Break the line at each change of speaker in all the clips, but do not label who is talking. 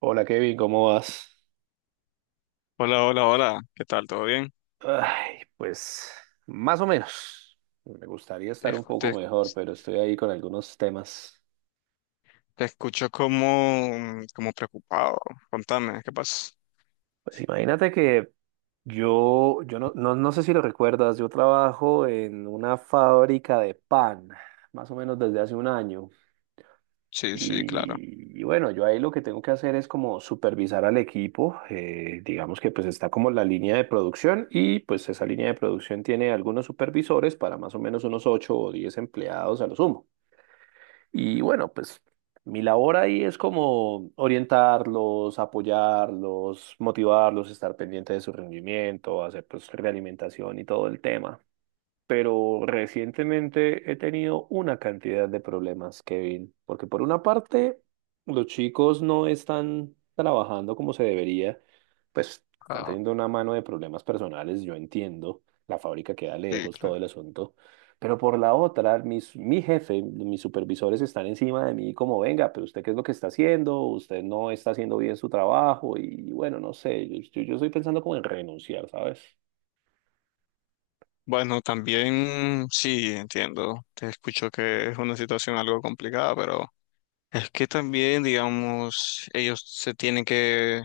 Hola Kevin, ¿cómo vas?
Hola, hola, hola. ¿Qué tal? ¿Todo bien?
Ay, pues más o menos. Me gustaría estar
Es-
un poco
Te,
mejor, pero estoy ahí con algunos temas.
te escucho como preocupado. Contame, ¿qué pasa?
Pues imagínate que yo no sé si lo recuerdas, yo trabajo en una fábrica de pan, más o menos desde hace un año.
Sí, sí, claro.
Y bueno, yo ahí lo que tengo que hacer es como supervisar al equipo, digamos que pues está como la línea de producción y pues esa línea de producción tiene algunos supervisores para más o menos unos 8 o 10 empleados a lo sumo. Y bueno, pues mi labor ahí es como orientarlos, apoyarlos, motivarlos, estar pendiente de su rendimiento, hacer pues realimentación y todo el tema, pero recientemente he tenido una cantidad de problemas, Kevin, porque por una parte, los chicos no están trabajando como se debería, pues están
Ah,
teniendo una mano de problemas personales, yo entiendo, la fábrica queda
sí,
lejos, todo
claro.
el asunto, pero por la otra, mi jefe, mis supervisores están encima de mí como, venga, pero usted qué es lo que está haciendo, usted no está haciendo bien su trabajo y bueno, no sé, yo estoy pensando como en renunciar, ¿sabes?
Bueno, también sí, entiendo. Te escucho que es una situación algo complicada, pero es que también, digamos, ellos se tienen que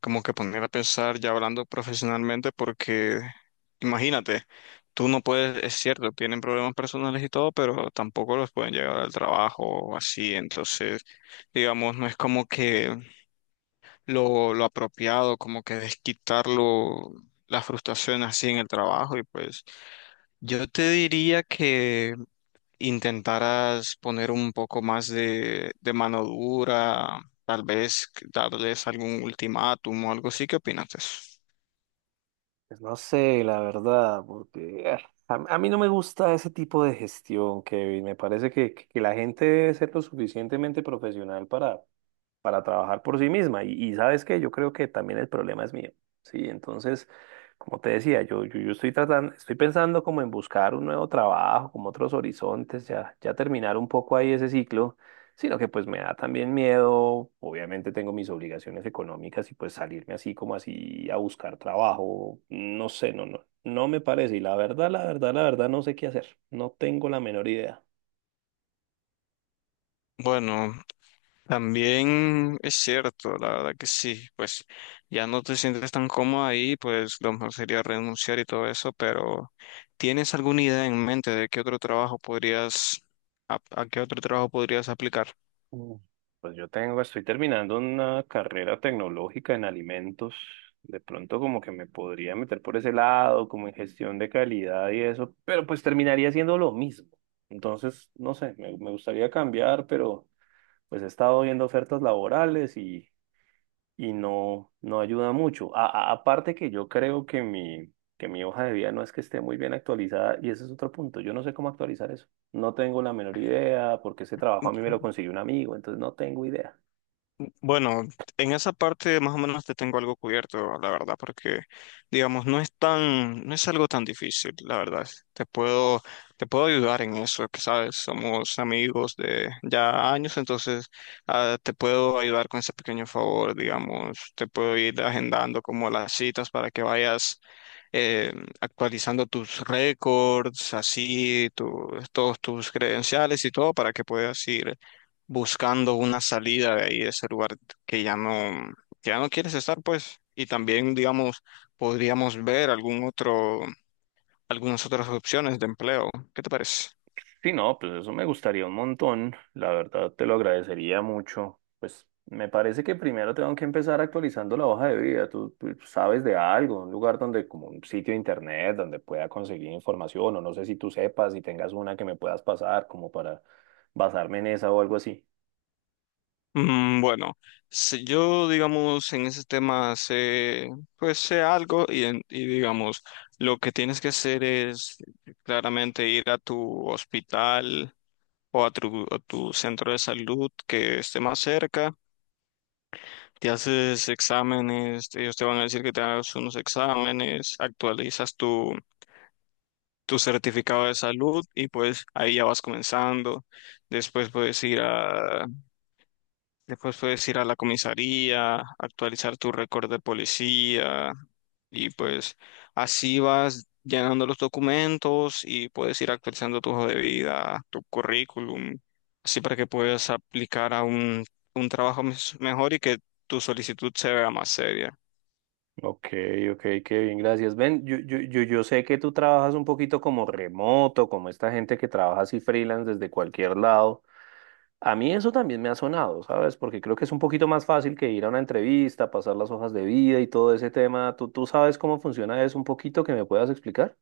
como que poner a pensar ya hablando profesionalmente porque imagínate, tú no puedes, es cierto, tienen problemas personales y todo, pero tampoco los pueden llegar al trabajo o así. Entonces, digamos, no es como que lo apropiado, como que desquitarlo, la frustración así en el trabajo. Y pues yo te diría que intentaras poner un poco más de mano dura, tal vez darles algún ultimátum o algo así. ¿Qué opinas de eso?
Pues no sé, la verdad, porque a mí no me gusta ese tipo de gestión, Kevin. Me parece que la gente debe ser lo suficientemente profesional para trabajar por sí misma. Y sabes qué, yo creo que también el problema es mío. Sí, entonces, como te decía, yo estoy tratando, estoy pensando como en buscar un nuevo trabajo, como otros horizontes, ya terminar un poco ahí ese ciclo, sino que pues me da también miedo, obviamente tengo mis obligaciones económicas y pues salirme así como así a buscar trabajo, no sé, no me parece. Y la verdad, la verdad, la verdad, no sé qué hacer, no tengo la menor idea.
Bueno, también es cierto, la verdad que sí, pues ya no te sientes tan cómoda ahí, pues lo mejor sería renunciar y todo eso, pero ¿tienes alguna idea en mente de qué otro trabajo podrías, a qué otro trabajo podrías aplicar?
Mm, Pues yo tengo, estoy terminando una carrera tecnológica en alimentos. De pronto como que me podría meter por ese lado, como en gestión de calidad y eso, pero pues terminaría siendo lo mismo. Entonces, no sé, me gustaría cambiar, pero pues he estado viendo ofertas laborales y no ayuda mucho. Aparte que yo creo que que mi hoja de vida no es que esté muy bien actualizada y ese es otro punto. Yo no sé cómo actualizar eso. No tengo la menor idea porque ese trabajo a mí me lo consiguió un amigo, entonces no tengo idea.
Bueno, en esa parte más o menos te tengo algo cubierto, la verdad, porque digamos, no es tan, no es algo tan difícil, la verdad. Te puedo ayudar en eso, que sabes, somos amigos de ya años. Entonces te puedo ayudar con ese pequeño favor, digamos, te puedo ir agendando como las citas para que vayas eh, actualizando tus récords, así, todos tus credenciales y todo para que puedas ir buscando una salida de ahí, de ese lugar que ya no, que ya no quieres estar, pues. Y también, digamos, podríamos ver algún otro, algunas otras opciones de empleo. ¿Qué te parece?
Sí, no, pues eso me gustaría un montón. La verdad, te lo agradecería mucho. Pues me parece que primero tengo que empezar actualizando la hoja de vida. Tú sabes de algo, un lugar donde, como un sitio de internet, donde pueda conseguir información, o no sé si tú sepas, si tengas una que me puedas pasar, como para basarme en esa o algo así.
Bueno, si yo, digamos, en ese tema sé, pues sé algo. Digamos, lo que tienes que hacer es claramente ir a tu hospital a tu centro de salud que esté más cerca. Te haces exámenes, ellos te van a decir que te hagas unos exámenes, actualizas tu certificado de salud y pues ahí ya vas comenzando. Después puedes ir a, Después puedes ir a la comisaría, actualizar tu récord de policía. Y pues así vas llenando los documentos y puedes ir actualizando tu hoja de vida, tu currículum, así para que puedas aplicar a un trabajo mejor y que tu solicitud se vea más seria.
Ok, ok, qué bien, gracias. Ven, yo sé que tú trabajas un poquito como remoto, como esta gente que trabaja así freelance desde cualquier lado. A mí eso también me ha sonado, ¿sabes? Porque creo que es un poquito más fácil que ir a una entrevista, pasar las hojas de vida y todo ese tema. ¿Tú sabes cómo funciona eso un poquito que me puedas explicar?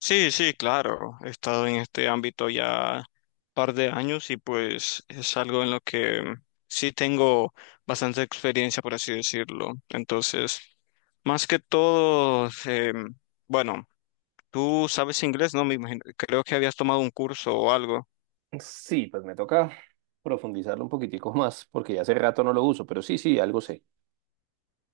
Sí, sí, claro. He estado en este ámbito ya par de años y pues es algo en lo que sí tengo bastante experiencia, por así decirlo. Entonces, más que todo, bueno, tú sabes inglés, ¿no? Me imagino, creo que habías tomado un curso o algo.
Sí, pues me toca profundizarlo un poquitico más, porque ya hace rato no lo uso, pero sí, sí, algo sé.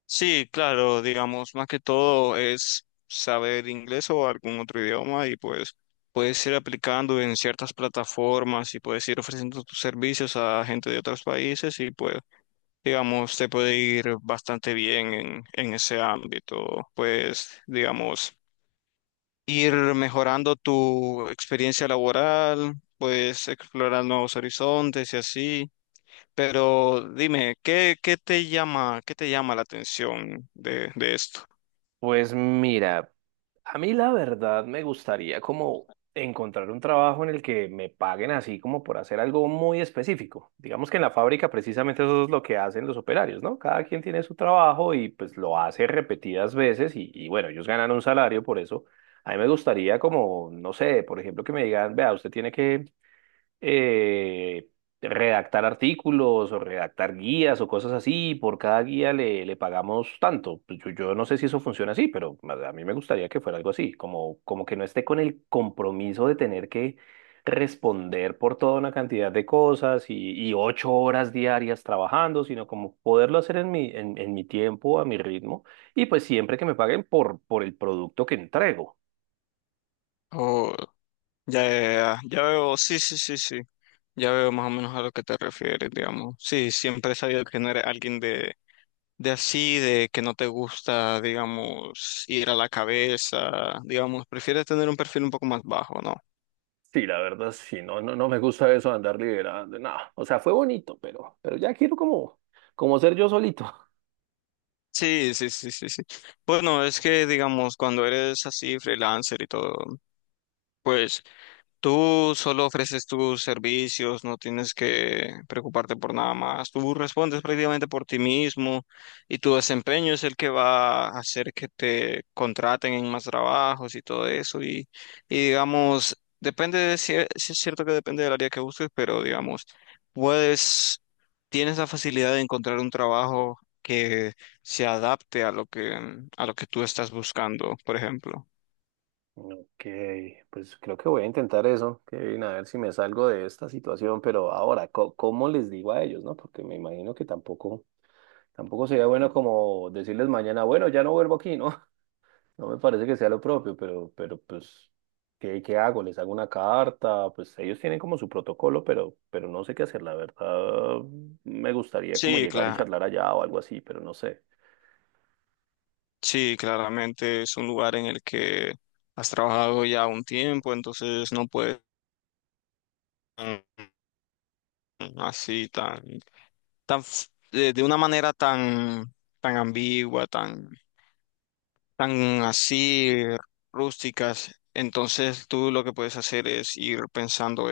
Sí, claro, digamos, más que todo es saber inglés o algún otro idioma y pues puedes ir aplicando en ciertas plataformas y puedes ir ofreciendo tus servicios a gente de otros países. Y pues, digamos, te puede ir bastante bien en ese ámbito. Pues, digamos, ir mejorando tu experiencia laboral, pues explorar nuevos horizontes y así. Pero dime, ¿ qué te llama la atención de esto?
Pues mira, a mí la verdad me gustaría como encontrar un trabajo en el que me paguen así como por hacer algo muy específico. Digamos que en la fábrica precisamente eso es lo que hacen los operarios, ¿no? Cada quien tiene su trabajo y pues lo hace repetidas veces y bueno, ellos ganan un salario por eso. A mí me gustaría como, no sé, por ejemplo, que me digan, vea, usted tiene que eh, redactar artículos o redactar guías o cosas así, y por cada guía le pagamos tanto. Pues yo no sé si eso funciona así, pero a mí me gustaría que fuera algo así, como que no esté con el compromiso de tener que responder por toda una cantidad de cosas y 8 horas diarias trabajando, sino como poderlo hacer en mi tiempo, a mi ritmo, y pues siempre que me paguen por el producto que entrego.
Oh, ya veo, sí, sí, sí, sí, ya veo más o menos a lo que te refieres, digamos. Sí, siempre he sabido que no eres alguien de así, de que no te gusta, digamos, ir a la cabeza. Digamos, prefieres tener un perfil un poco más bajo, ¿no?
Sí, la verdad, sí, no, no me gusta eso de andar liderando. No, o sea, fue bonito, pero ya quiero como ser yo solito.
Sí, sí, sí, sí, sí. Bueno, es que, digamos, cuando eres así, freelancer y todo, pues tú solo ofreces tus servicios, no tienes que preocuparte por nada más. Tú respondes prácticamente por ti mismo y tu desempeño es el que va a hacer que te contraten en más trabajos y todo eso. Y digamos, depende de si, sí es cierto que depende del área que busques, pero digamos, puedes, tienes la facilidad de encontrar un trabajo que se adapte a a lo que tú estás buscando, por ejemplo.
Ok, pues creo que voy a intentar eso, Kevin, a ver si me salgo de esta situación, pero ahora, ¿cómo les digo a ellos, no? Porque me imagino que tampoco sería bueno como decirles mañana, bueno, ya no vuelvo aquí, ¿no? No me parece que sea lo propio, pero pues, ¿qué hago? ¿Les hago una carta? Pues ellos tienen como su protocolo, pero no sé qué hacer. La verdad, me gustaría como
Sí,
llegar y
claro.
charlar allá o algo así, pero no sé.
Sí, claramente es un lugar en el que has trabajado ya un tiempo, entonces no puedes tan- así tan, tan f- de una manera tan, tan ambigua, tan, tan así rústicas. Entonces tú lo que puedes hacer es ir pensando,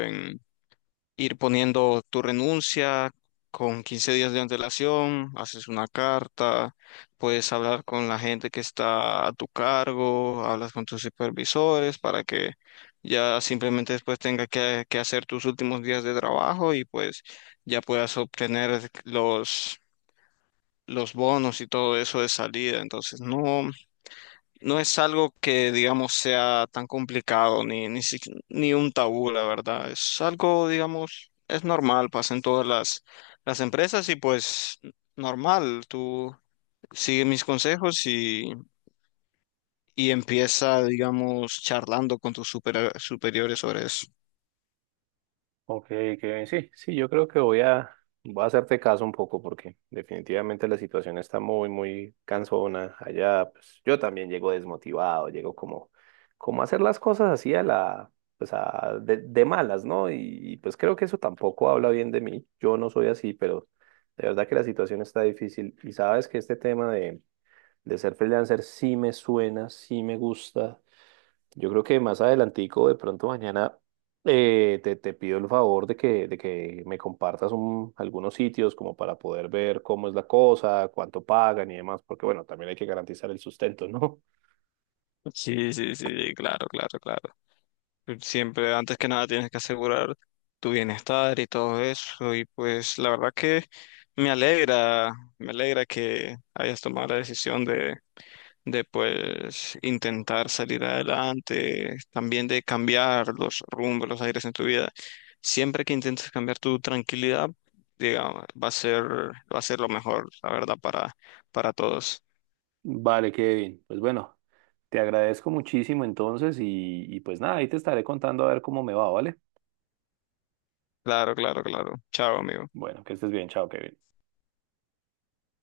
ir poniendo tu renuncia con 15 días de antelación, haces una carta, puedes hablar con la gente que está a tu cargo, hablas con tus supervisores para que ya simplemente después tenga que hacer tus últimos días de trabajo y pues ya puedas obtener los bonos y todo eso de salida. Entonces, no. No es algo que, digamos, sea tan complicado ni un tabú, la verdad. Es algo, digamos, es normal, pasa en las empresas y pues normal. Tú sigue mis consejos y empieza, digamos, charlando con tus superiores sobre eso.
Ok, Kevin, sí, sí, yo creo que voy a hacerte caso un poco porque definitivamente la situación está muy, muy cansona allá. Pues yo también llego desmotivado, llego como, como a hacer las cosas así a la, pues a, de malas, ¿no? Y pues creo que eso tampoco habla bien de mí. Yo no soy así, pero de verdad que la situación está difícil. Y sabes que este tema de ser freelancer sí me suena, sí me gusta. Yo creo que más adelantico, de pronto mañana, te pido el favor de que me compartas algunos sitios como para poder ver cómo es la cosa, cuánto pagan y demás, porque bueno, también hay que garantizar el sustento, ¿no?
Sí, sí, sí, claro, claro, claro. Siempre, antes que nada, tienes que asegurar tu bienestar y todo eso. Y pues la verdad que me alegra, me alegra que hayas tomado la decisión de pues intentar salir adelante, también de cambiar los rumbos, los aires en tu vida. Siempre que intentes cambiar tu tranquilidad, digamos, va a ser lo mejor, la verdad, para todos.
Vale, Kevin. Pues bueno, te agradezco muchísimo entonces y pues nada, ahí te estaré contando a ver cómo me va, ¿vale?
Claro, claro, claro. Chao, amigo.
Bueno, que estés bien, chao, Kevin.